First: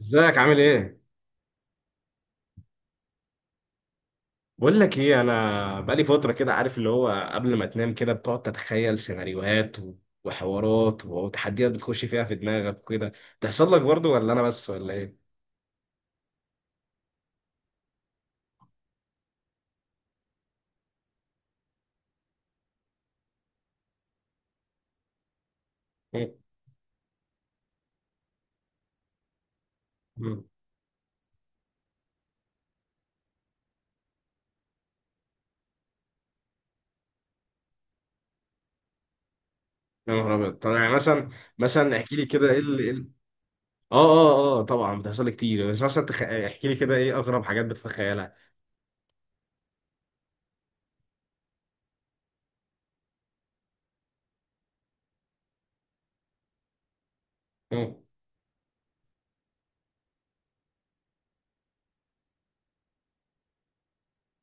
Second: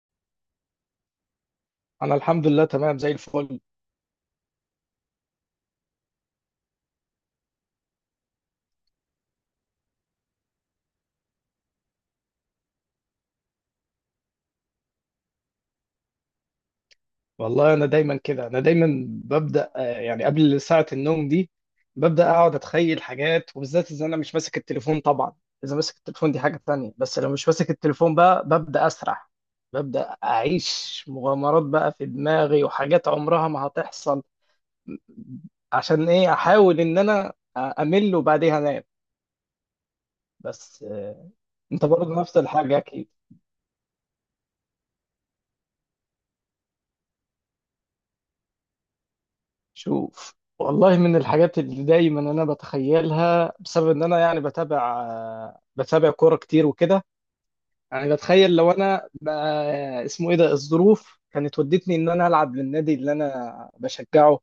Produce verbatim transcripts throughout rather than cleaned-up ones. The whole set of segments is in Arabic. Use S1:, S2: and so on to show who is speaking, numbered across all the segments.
S1: ازيك؟ عامل ايه؟
S2: انا الحمد لله تمام زي الفل.
S1: بقول لك ايه، انا بقالي فتره كده، عارف اللي هو قبل ما تنام كده بتقعد تتخيل سيناريوهات و- وحوارات و- وتحديات بتخش فيها في دماغك وكده. بتحصل لك برضو ولا انا بس ولا ايه؟
S2: والله انا دايما كده، انا دايما ببدا آه، يعني قبل ساعه النوم دي ببدا اقعد اتخيل حاجات، وبالذات اذا انا مش ماسك التليفون طبعا. اذا ماسك التليفون
S1: مم.
S2: دي حاجه تانية، بس لو مش ماسك التليفون بقى ببدا اسرح. ببدا
S1: مم.
S2: اعيش مغامرات بقى في دماغي، وحاجات عمرها ما هتحصل. عشان ايه؟ احاول ان انا امل وبعديها انام.
S1: يا نهار ابيض! طب
S2: بس
S1: يعني مثلا،
S2: آه، انت
S1: مثلا احكي
S2: برضه
S1: لي
S2: نفس
S1: كده، ايه
S2: الحاجه
S1: ال... إيه ال-
S2: اكيد.
S1: اه اه اه آه، طبعا بتحصل لي كتير، بس مثلا تخ... احكي لي كده ايه اغرب حاجات بتتخيلها.
S2: شوف والله، من الحاجات اللي دايما انا بتخيلها بسبب ان انا يعني بتابع بتابع كوره كتير وكده،
S1: مم.
S2: يعني بتخيل لو انا بقى- اسمه ايه ده، الظروف كانت ودتني ان انا العب للنادي اللي انا بشجعه،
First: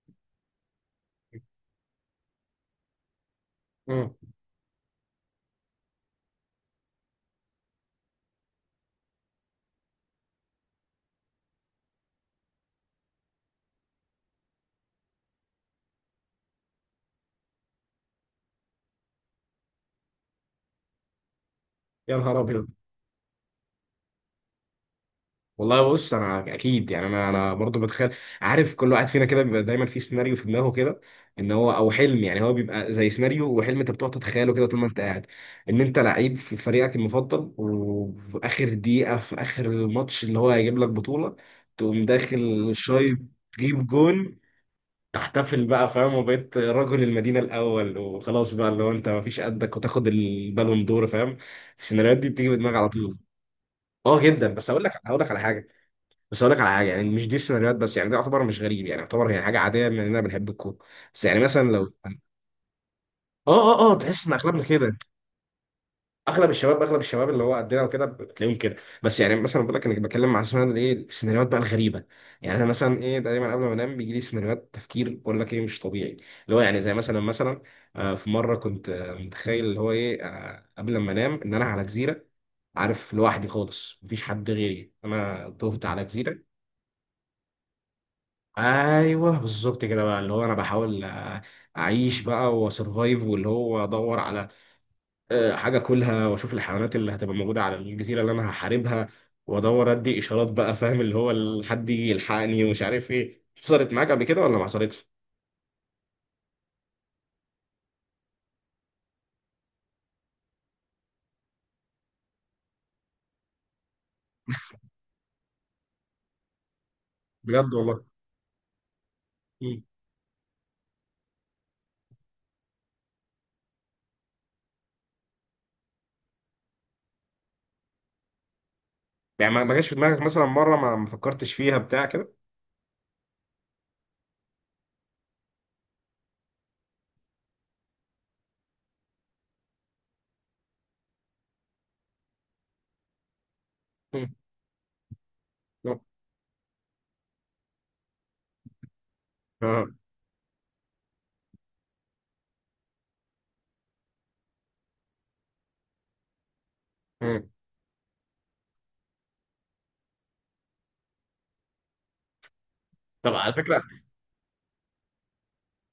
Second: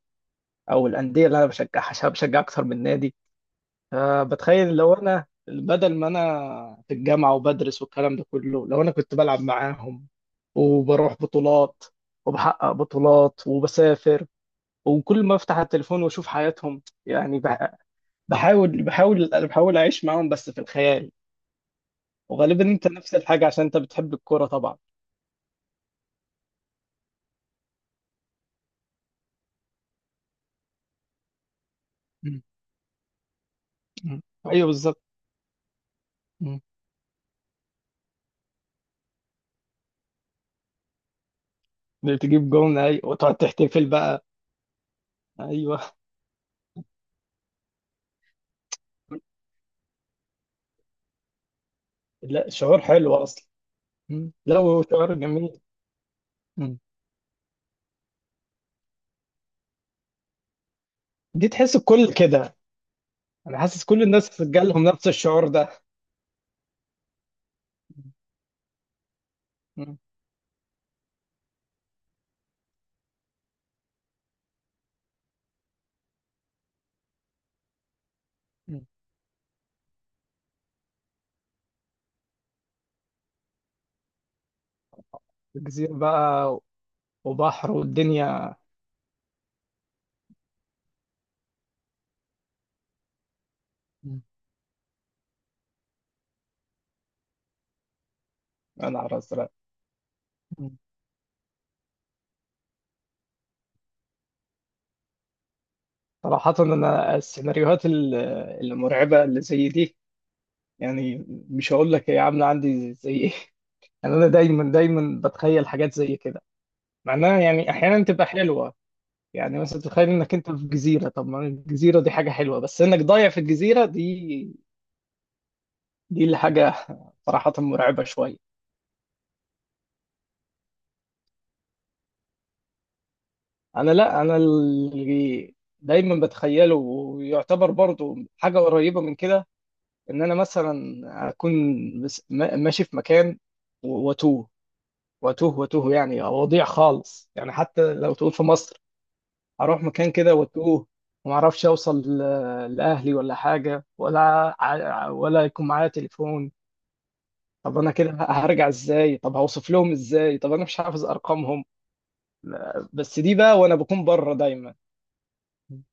S2: او الانديه اللي انا بشجعها عشان بشجع اكتر من نادي.
S1: مم.
S2: آه، بتخيل لو انا بدل ما انا في الجامعه وبدرس والكلام ده كله، لو انا كنت بلعب معاهم وبروح بطولات وبحقق بطولات وبسافر، وكل ما افتح التليفون واشوف حياتهم يعني بح- بحاول بحاول بحاول اعيش معاهم بس في الخيال.
S1: يا نهار
S2: وغالبا
S1: ابيض.
S2: انت نفس الحاجه عشان انت بتحب الكوره طبعا.
S1: والله بص انا اكيد يعني انا انا برضه بتخيل. عارف، كل واحد فينا كده بيبقى دايما في سيناريو في دماغه كده، ان هو او حلم، يعني
S2: مم.
S1: هو بيبقى زي سيناريو وحلم انت بتقعد
S2: مم.
S1: تتخيله كده
S2: ايوه
S1: طول ما انت
S2: بالظبط.
S1: قاعد، ان انت لعيب في
S2: مم.
S1: فريقك المفضل، وفي اخر دقيقه في اخر الماتش اللي هو هيجيب لك بطوله، تقوم
S2: بتجيب
S1: داخل
S2: جون، ايوه،
S1: شايط،
S2: وتقعد تحتفل
S1: تجيب
S2: بقى.
S1: جون، تحتفل
S2: ايوه.
S1: بقى، فاهم؟ وبقيت رجل المدينه الاول، وخلاص بقى اللي هو انت مفيش قدك، وتاخد البالون دور، فاهم؟ السيناريوهات دي بتيجي
S2: لا
S1: في دماغي
S2: شعور
S1: على
S2: حلو
S1: طول.
S2: اصلا.
S1: اه
S2: مم.
S1: جدا،
S2: لا
S1: بس
S2: هو
S1: هقول لك
S2: شعور
S1: هقول لك على
S2: جميل.
S1: حاجه. بس اقول لك على
S2: مم.
S1: حاجه يعني، مش دي السيناريوهات بس، يعني ده يعتبر مش غريب، يعني يعتبر هي حاجه عاديه من اننا بنحب الكوره. بس يعني
S2: دي
S1: مثلا
S2: تحس
S1: لو
S2: الكل
S1: اه،
S2: كده. انا
S1: اه
S2: حاسس
S1: اه
S2: كل
S1: تحس ان
S2: الناس
S1: اغلبنا
S2: جالهم
S1: كده.
S2: نفس الشعور ده.
S1: اغلب الشباب، اغلب الشباب اللي هو قدنا وكده بتلاقيهم كده. بس يعني مثلا بقول لك،
S2: مم.
S1: انا بتكلم مع اسمها ايه، السيناريوهات بقى الغريبه. يعني انا مثلا ايه، دايما قبل ما انام بيجي لي سيناريوهات تفكير، بقول لك ايه، مش طبيعي. اللي هو يعني زي مثلا، مثلا آه، في مره
S2: مم.
S1: كنت آه، متخيل اللي هو ايه، آه، قبل ما انام ان انا على جزيره. عارف، لوحدي خالص، مفيش حد غيري، انا تهت
S2: الجزيره
S1: على جزيره.
S2: بقى وبحر والدنيا.
S1: ايوه بالظبط كده بقى، اللي هو انا بحاول آه، اعيش بقى واسرفايف، واللي هو ادور
S2: مم.
S1: على آه، حاجه كلها، واشوف الحيوانات اللي هتبقى موجوده على الجزيره اللي انا
S2: انا على
S1: هحاربها.
S2: الازرق.
S1: وادور ادي اشارات بقى، فاهم؟ اللي هو ال- حد يجي يلحقني، ومش عارف ايه حصلت معاك قبل كده ولا ما حصلتش.
S2: صراحة أنا السيناريوهات ال- المرعبة اللي زي دي، يعني مش هقول لك هي عاملة عندي زي إيه. يعني أنا دايما دايما بتخيل حاجات زي كده، مع إنها يعني
S1: بجد والله.
S2: أحيانا تبقى حلوة. يعني مثلا
S1: مم.
S2: تتخيل إنك أنت في جزيرة، طب ما الجزيرة دي حاجة حلوة، بس إنك ضايع في الجزيرة دي، دي اللي حاجة صراحة مرعبة شوية.
S1: يعني ما ما جاش في دماغك مثلا مره، ما ما فكرتش فيها بتاع كده؟
S2: أنا لا أنا اللي دايما بتخيله، ويعتبر برضو حاجة قريبة من كده، إن أنا مثلا أكون مس- ما- ماشي في مكان و-
S1: مم.
S2: وأتوه، واتوه واتوه يعني وضيع خالص، يعني حتى لو تقول في مصر اروح
S1: آه.
S2: مكان كده واتوه، وما اعرفش اوصل ل- لاهلي ولا حاجه، ولا ع- ولا يكون معايا تليفون.
S1: مم.
S2: طب انا كده هرجع ازاي؟ طب هوصف لهم ازاي؟ طب انا مش حافظ ارقامهم. بس
S1: طب
S2: دي
S1: على
S2: بقى وانا
S1: فكره،
S2: بكون بره دايما.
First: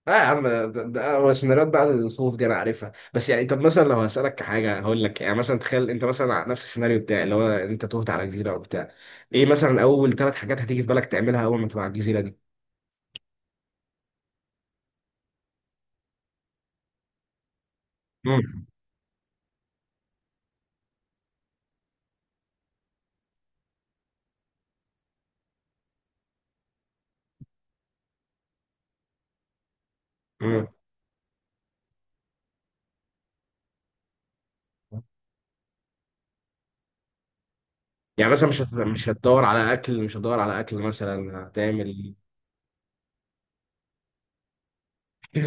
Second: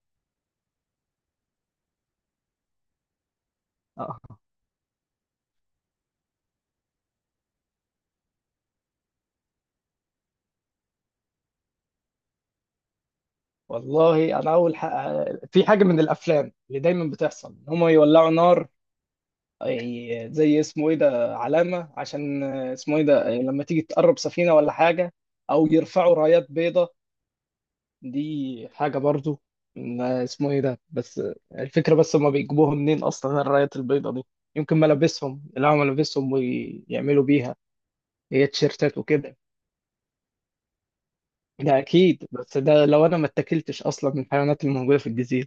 S1: اه يا عم، ده, ده هو سيناريوهات بعد الخوف دي انا عارفها. بس يعني طب مثلا لو هسألك
S2: آه.
S1: كحاجة هقول لك، يعني مثلا تخيل انت مثلا على نفس السيناريو بتاعي، اللي هو انت تهت على جزيرة او بتاع، ايه مثلا اول ثلاث حاجات هتيجي في بالك تعملها اول ما تبقى على الجزيرة دي؟
S2: والله انا اول حق... في حاجه من الافلام اللي دايما بتحصل، هم يولعوا
S1: مم.
S2: نار. أي- زي اسمه ايه ده، علامة عشان اسمه ايه ده لما تيجي تقرب سفينة ولا حاجة، او يرفعوا رايات بيضة. دي حاجة برضو، ما اسمه ايه
S1: مم.
S2: ده، بس الفكرة، بس هما بيجيبوها منين اصلا الرايات البيضة دي؟ يمكن ملابسهم، يلاقوا ملابسهم ويعملوا بيها،
S1: يعني
S2: هي
S1: مثلا مش هت...
S2: تيشيرتات
S1: مش
S2: وكده.
S1: هتدور على اكل؟ مش هتدور على اكل مثلا؟
S2: ده
S1: هتعمل...
S2: اكيد، بس ده لو انا ما اتكلتش اصلا من الحيوانات الموجودة في الجزيرة،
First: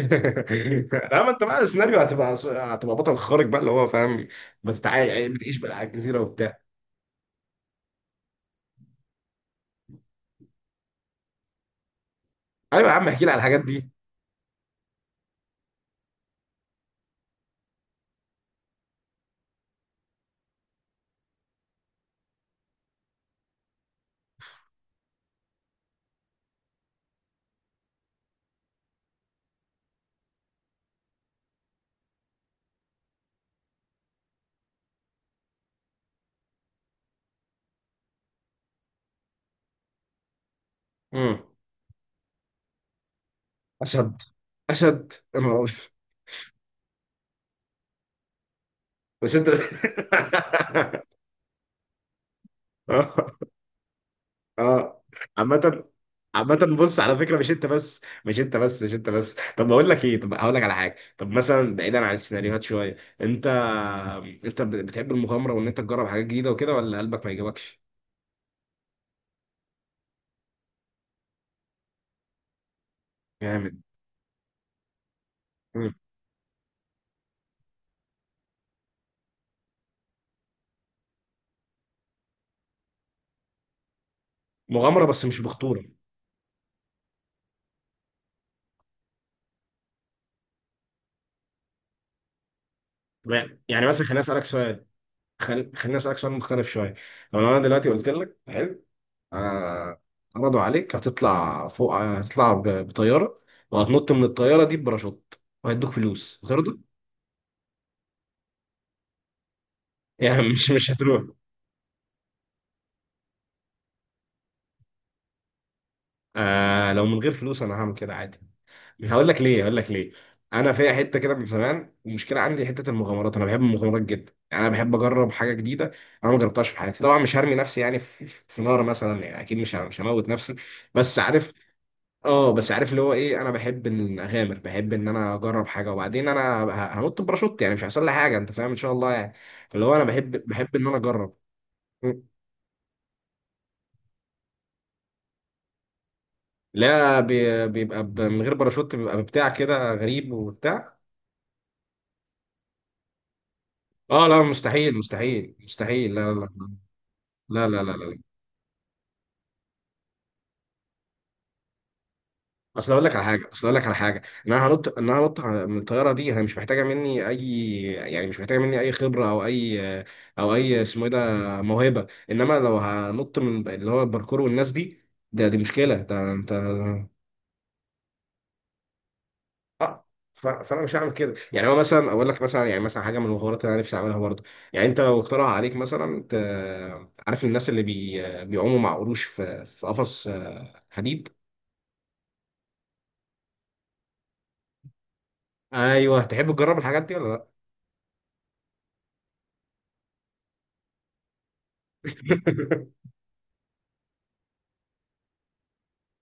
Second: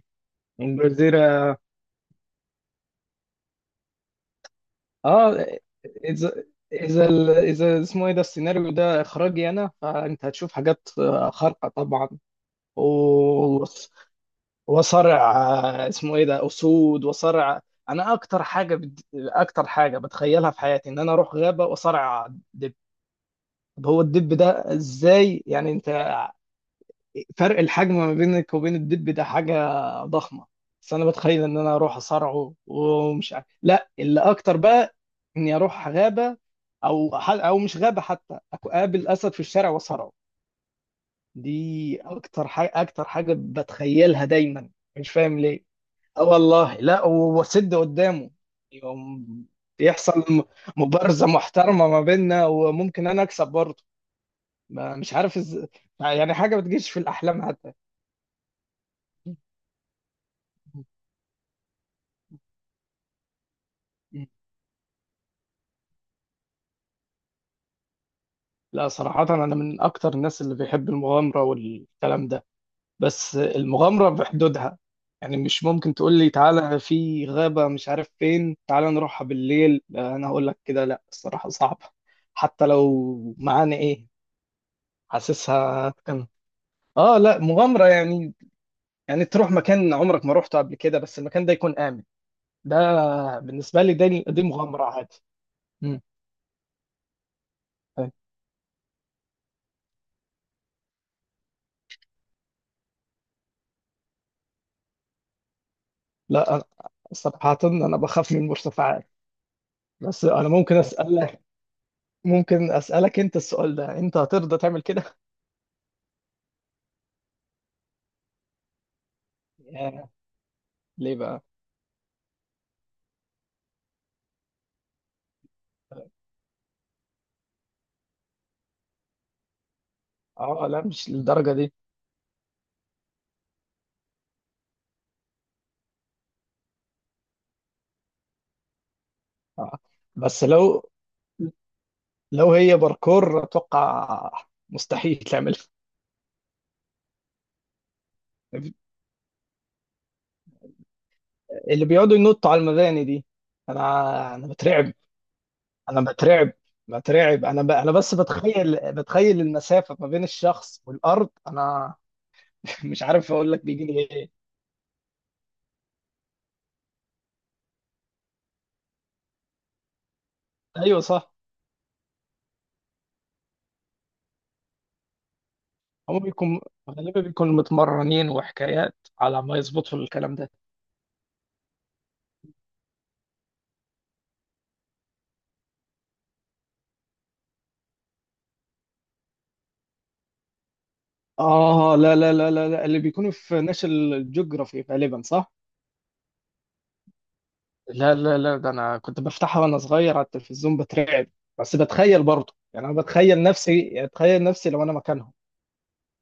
S2: يعني الجزيرة.
S1: لا، ما انت بقى السيناريو هتبقى هتبقى بطل خارق بقى، اللي هو فاهم، بتتعايش
S2: اه.
S1: بتعيش بقى على الجزيرة
S2: اذا
S1: وبتاع.
S2: اذا ال- اذا اسمه ايه ده، السيناريو ده اخراجي انا، فانت هتشوف حاجات آه، خارقه طبعا.
S1: ايوه يا عم، احكي لي على الحاجات
S2: و-
S1: دي.
S2: وصرع، آه، اسمه ايه ده، اسود وصرع. انا اكتر حاجه بد... اكتر حاجه بتخيلها في حياتي، ان انا اروح غابه واصرع دب. طب هو الدب ده ازاي يعني انت؟ فرق الحجم ما بينك وبين الدب ده حاجة ضخمة، بس انا بتخيل ان انا اروح اصارعه. ومش عارف لا اللي اكتر بقى، اني اروح غابة، او ح- او مش غابة حتى، أك- اقابل اسد في الشارع واصارعه.
S1: مم.
S2: دي اكتر حاجة اكتر حاجة
S1: اشد،
S2: بتخيلها دايما. مش
S1: اشد
S2: فاهم
S1: يا نهار
S2: ليه.
S1: أبيض.
S2: اه والله، لا و- واسد قدامه يوم،
S1: مش انت؟
S2: بيحصل م- مبارزة محترمة ما بيننا، وممكن انا
S1: اه
S2: اكسب برضه. ما-
S1: اه.
S2: مش عارف ازاي،
S1: عامة،
S2: يعني حاجة
S1: عامة
S2: بتجيش في
S1: بص على فكرة،
S2: الاحلام
S1: مش انت
S2: حتى.
S1: بس مش انت بس مش انت بس. طب بقول لك ايه، طب هقول لك على حاجة، طب مثلا بعيدا عن السيناريوهات شوية، انت انت بتحب المغامرة وان انت تجرب حاجات جديدة وكده، ولا قلبك ما يجيبكش؟
S2: لا صراحة، أنا من أكتر الناس اللي بيحب المغامرة والكلام ده، بس
S1: جامد.
S2: المغامرة بحدودها. يعني مش
S1: مم.
S2: ممكن تقول لي تعالى في غابة مش عارف فين تعالى نروحها بالليل، لا، أنا هقول لك كده لا، الصراحة صعبة. حتى لو معانا إيه،
S1: مغامرة بس مش بخطورة.
S2: حاسسها كان. آه لا، مغامرة يعني، يعني تروح مكان عمرك ما روحته قبل كده، بس المكان ده يكون آمن. ده بالنسبة
S1: يعني
S2: لي
S1: مثلا خليني
S2: دي دي
S1: اسألك
S2: مغامرة
S1: سؤال،
S2: عادي.
S1: خل... خليني
S2: مم.
S1: اسألك سؤال مختلف شوية. طب لو انا دلوقتي قلت
S2: طيب.
S1: لك، حلو، آه، عرضوا عليك هتطلع فوق، هتطلع ب- بطياره، وهتنط من الطياره دي بباراشوت، وهيدوك فلوس،
S2: لا أنا
S1: هترضى؟
S2: صراحة أنا بخاف من المرتفعات، بس
S1: يعني
S2: أنا
S1: مش،
S2: ممكن
S1: مش هتروح؟
S2: أسألك، ممكن اسالك انت السؤال ده، انت هترضى تعمل كده؟
S1: آه، لو من غير فلوس انا هعمل كده عادي. هقول لك ليه هقول لك
S2: ياه.
S1: ليه انا فيها
S2: ليه
S1: حته كده
S2: بقى؟
S1: من زمان، المشكله عندي حته المغامرات، انا بحب المغامرات جدا، يعني انا بحب اجرب حاجه جديده انا ما جربتهاش في حياتي. طبعا مش هرمي نفسي يعني في، في نار مثلا، يعني اكيد مش ه- مش هموت نفسي.
S2: اه لا مش
S1: بس
S2: للدرجه
S1: عارف،
S2: دي.
S1: اه بس عارف اللي هو ايه، انا بحب ان اغامر، بحب ان انا اجرب حاجه، وبعدين انا ه- هنط باراشوت، يعني مش هيحصل لي حاجه، انت فاهم، ان شاء الله، يعني.
S2: آه.
S1: فاللي هو انا
S2: بس
S1: بحب بحب
S2: لو،
S1: ان انا اجرب. مم.
S2: لو هي باركور اتوقع مستحيل تعملها.
S1: لا، بي- بيبقى ب- من غير باراشوت بيبقى بتاع كده غريب وبتاع.
S2: اللي بيقعدوا ينطوا على المباني دي،
S1: اه
S2: انا
S1: لا،
S2: انا بترعب.
S1: مستحيل مستحيل
S2: انا
S1: مستحيل، لا لا.
S2: بترعب، بترعب. انا
S1: لا
S2: ب...
S1: لا لا
S2: انا
S1: لا
S2: بس
S1: لا.
S2: بتخيل بتخيل المسافه ما بين الشخص والارض، انا
S1: اصل
S2: مش
S1: اقول لك على
S2: عارف
S1: حاجه،
S2: اقول لك
S1: اصل اقول لك
S2: بيجي
S1: على
S2: لي
S1: حاجه
S2: ايه.
S1: ان انا هنط، ان انا هنط على- من الطياره دي هي مش محتاجه مني اي، يعني مش محتاجه مني اي خبره او اي، او اي
S2: ايوه
S1: اسمه ايه
S2: صح.
S1: ده، موهبه. انما لو هنط من اللي هو الباركور والناس دي، ده دي مشكله،
S2: هم
S1: ده انت...
S2: بيكون غالبا بيكونوا متمرنين وحكايات على ما يظبطوا
S1: اه،
S2: الكلام
S1: ف-
S2: ده.
S1: فانا مش هعمل كده. يعني هو مثلا اقول لك مثلا، يعني مثلا حاجه من الحوارات اللي انا نفسي اعملها برضه، يعني انت لو اقترح عليك مثلا، انت عارف الناس اللي بي... بيعوموا مع قروش في، في قفص آه، حديد؟
S2: آه لا لا لا لا لا. اللي بيكونوا في ناشونال جيوغرافي غالبا، صح؟
S1: ايوه، تحب تجرب الحاجات دي ولا
S2: لا لا لا، ده أنا كنت بفتحها وأنا صغير على التلفزيون بترعب، بس
S1: لا؟
S2: بتخيل برضه. يعني أنا بتخيل نفسي، أتخيل نفسي لو أنا مكانهم.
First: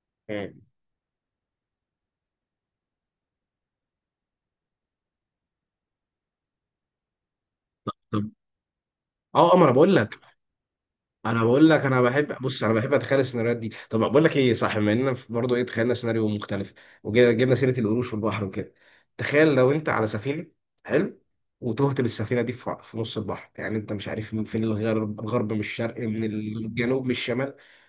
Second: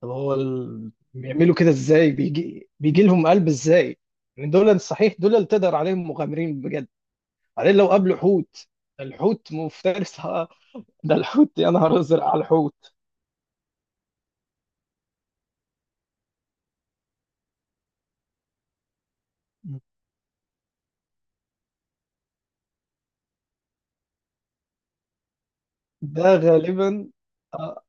S2: طب هو ال... بيعملوا كده إزاي؟ بيجي بيجي لهم قلب إزاي؟ يعني دول صحيح، دول اللي تقدر عليهم مغامرين بجد. بعدين لو
S1: طب
S2: قابلوا حوت؟ الحوت
S1: اه، آه، ما انا بقول
S2: مفترس
S1: لك،
S2: آه، ده
S1: انا
S2: الحوت، يا
S1: بقول لك
S2: نهار
S1: انا
S2: أزرق على
S1: بحب، بص انا
S2: الحوت.
S1: بحب اتخيل السيناريوهات دي. طب بقول لك ايه، صح، بما اننا برضه ايه، تخيلنا سيناريو مختلف وجبنا سيره القروش والبحر وكده، تخيل لو انت على سفينه، حلو، وتهت بالسفينه دي في، في نص البحر، يعني انت مش عارف من فين الغرب، الغرب من الشرق،
S2: ده
S1: من الجنوب،
S2: غالبا،
S1: من الشمال.
S2: آه،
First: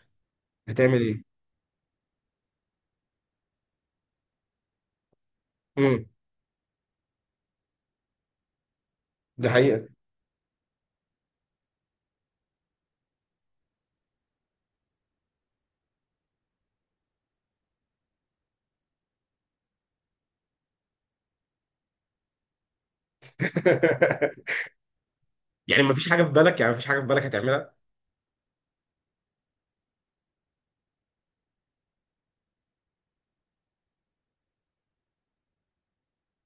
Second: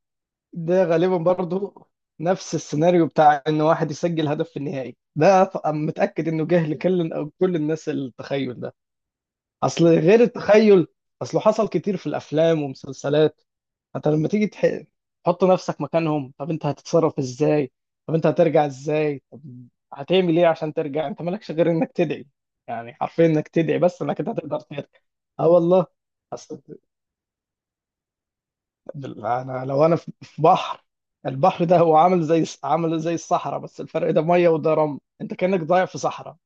S2: ده
S1: هتعمل
S2: غالبا
S1: ايه؟
S2: برضو نفس السيناريو بتاع ان واحد يسجل هدف في النهائي ده، ط- أنا
S1: امم.
S2: متأكد انه جه لكل او كل الناس التخيل ده.
S1: ده
S2: اصل
S1: حقيقه.
S2: غير التخيل، اصله حصل كتير في الافلام ومسلسلات، انت لما تيجي تح- تحط نفسك مكانهم، طب انت هتتصرف ازاي؟ طب انت هترجع ازاي؟ طب هتعمل ايه عشان ترجع؟ انت مالكش غير انك تدعي، يعني حرفيا انك تدعي بس انك انت هتقدر ترجع. اه
S1: يعني
S2: والله.
S1: مفيش حاجه في بالك، يعني مفيش حاجه في بالك هتعملها؟
S2: انا لو انا في في بحر، البحر ده هو عامل زي عامل زي الصحراء، بس الفرق ده ميه وده رمل. انت كأنك ضايع في صحراء،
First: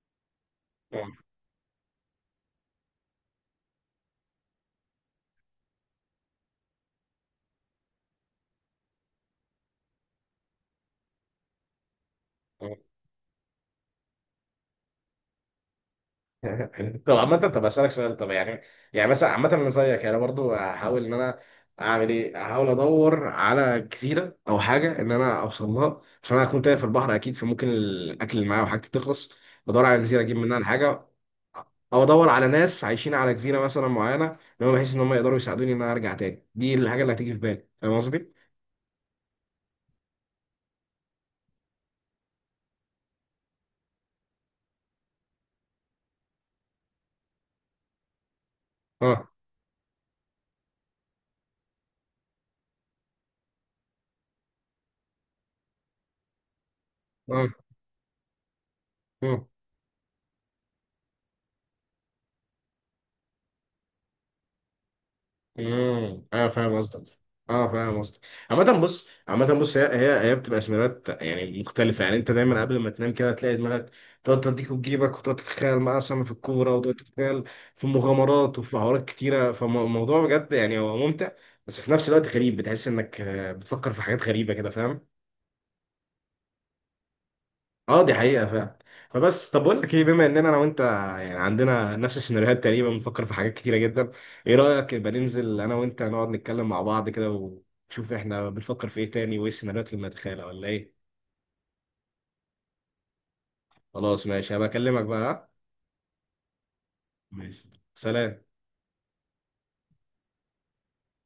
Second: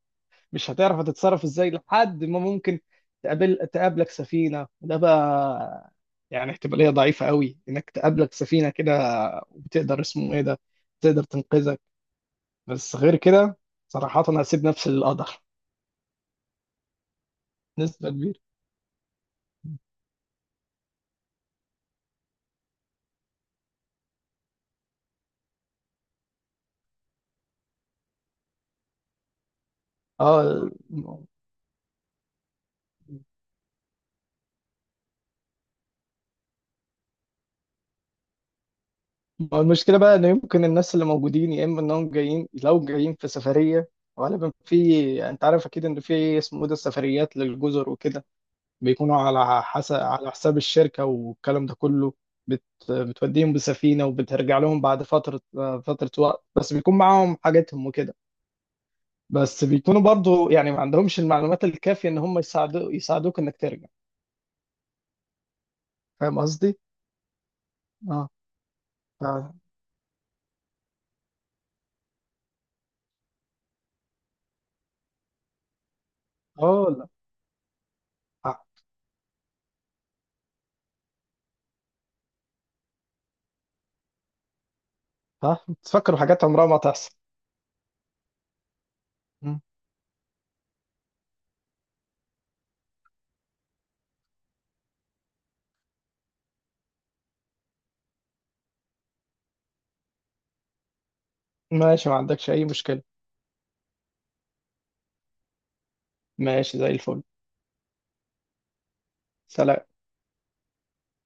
S2: مش هتعرف
S1: آه،
S2: هتتصرف ازاي، لحد ما ممكن تقابل تقابلك سفينة، وده بقى يعني احتمالية ضعيفة قوي انك تقابلك سفينة كده، وتقدر اسمه ايه ده تقدر تنقذك.
S1: آه.
S2: بس غير كده صراحة انا هسيب نفسي للقدر
S1: طب عامة، طب اسألك
S2: نسبة
S1: سؤال، طب
S2: كبيرة.
S1: يعني، يعني مثلا عامة انا زيك يعني، برضو هحاول ان انا اعمل ايه؟ هحاول ادور على جزيرة او حاجة ان انا اوصل لها، عشان انا هكون تايه في البحر اكيد، فممكن الاكل اللي معايا وحاجتي تخلص، بدور على جزيرة اجيب منها
S2: اه.
S1: الحاجة، او ادور على ناس عايشين على جزيرة مثلا معينة، ان هم بحيث ان هم يقدروا يساعدوني ان انا ارجع تاني. دي الحاجة اللي هتيجي في بالي، فاهم قصدي؟
S2: ما هو المشكلة بقى، إن يمكن الناس اللي موجودين يا إما إنهم جايين، لو جايين في سفرية، غالبا في، أنت عارف أكيد إن في اسمه إيه ده السفريات للجزر وكده، بيكونوا
S1: اه
S2: على حسب على حساب الشركة والكلام ده كله. بت... بتوديهم بسفينة وبترجع لهم بعد فترة، فترة وقت، بس بيكون معاهم
S1: اه.
S2: حاجاتهم وكده.
S1: آه.
S2: بس بيكونوا برضو يعني ما عندهمش المعلومات الكافية إن هم يساعدو... يساعدوك إنك ترجع.
S1: امم،
S2: فاهم
S1: اه
S2: قصدي؟
S1: فاهم قصدك. اه فاهم قصدك.
S2: اه.
S1: عامة بص،
S2: ف-
S1: عامة بص هي هي هي بتبقى سيناريوهات يعني مختلفة، يعني انت دايما قبل ما تنام كده تلاقي دماغك تقعد تديك وتجيبك، وتقعد تتخيل معاه سما في الكورة،
S2: اه
S1: وتقعد
S2: لا.
S1: تتخيل في مغامرات
S2: آه.
S1: وفي حوارات كتيرة. فالموضوع بجد يعني هو ممتع، بس في نفس الوقت غريب، بتحس انك آه، بتفكر في حاجات غريبة كده، فاهم؟
S2: آه. تفكروا حاجات عمرها ما تحصل.
S1: اه دي حقيقة فعلا. فبس طب بقول لك ايه، بما اننا انا وانت يعني عندنا نفس السيناريوهات تقريبا، بنفكر في حاجات كتيرة جدا، ايه رأيك يبقى ننزل انا وانت نقعد نتكلم مع بعض كده، ونشوف احنا بنفكر في ايه تاني، وايه السيناريوهات اللي بنتخيلها ولا ايه؟
S2: ماشي، ما عندكش أي مشكلة.
S1: خلاص، ماشي، هبقى اكلمك بقى، ها؟
S2: ماشي زي الفل.
S1: ماشي. سلام.
S2: سلام.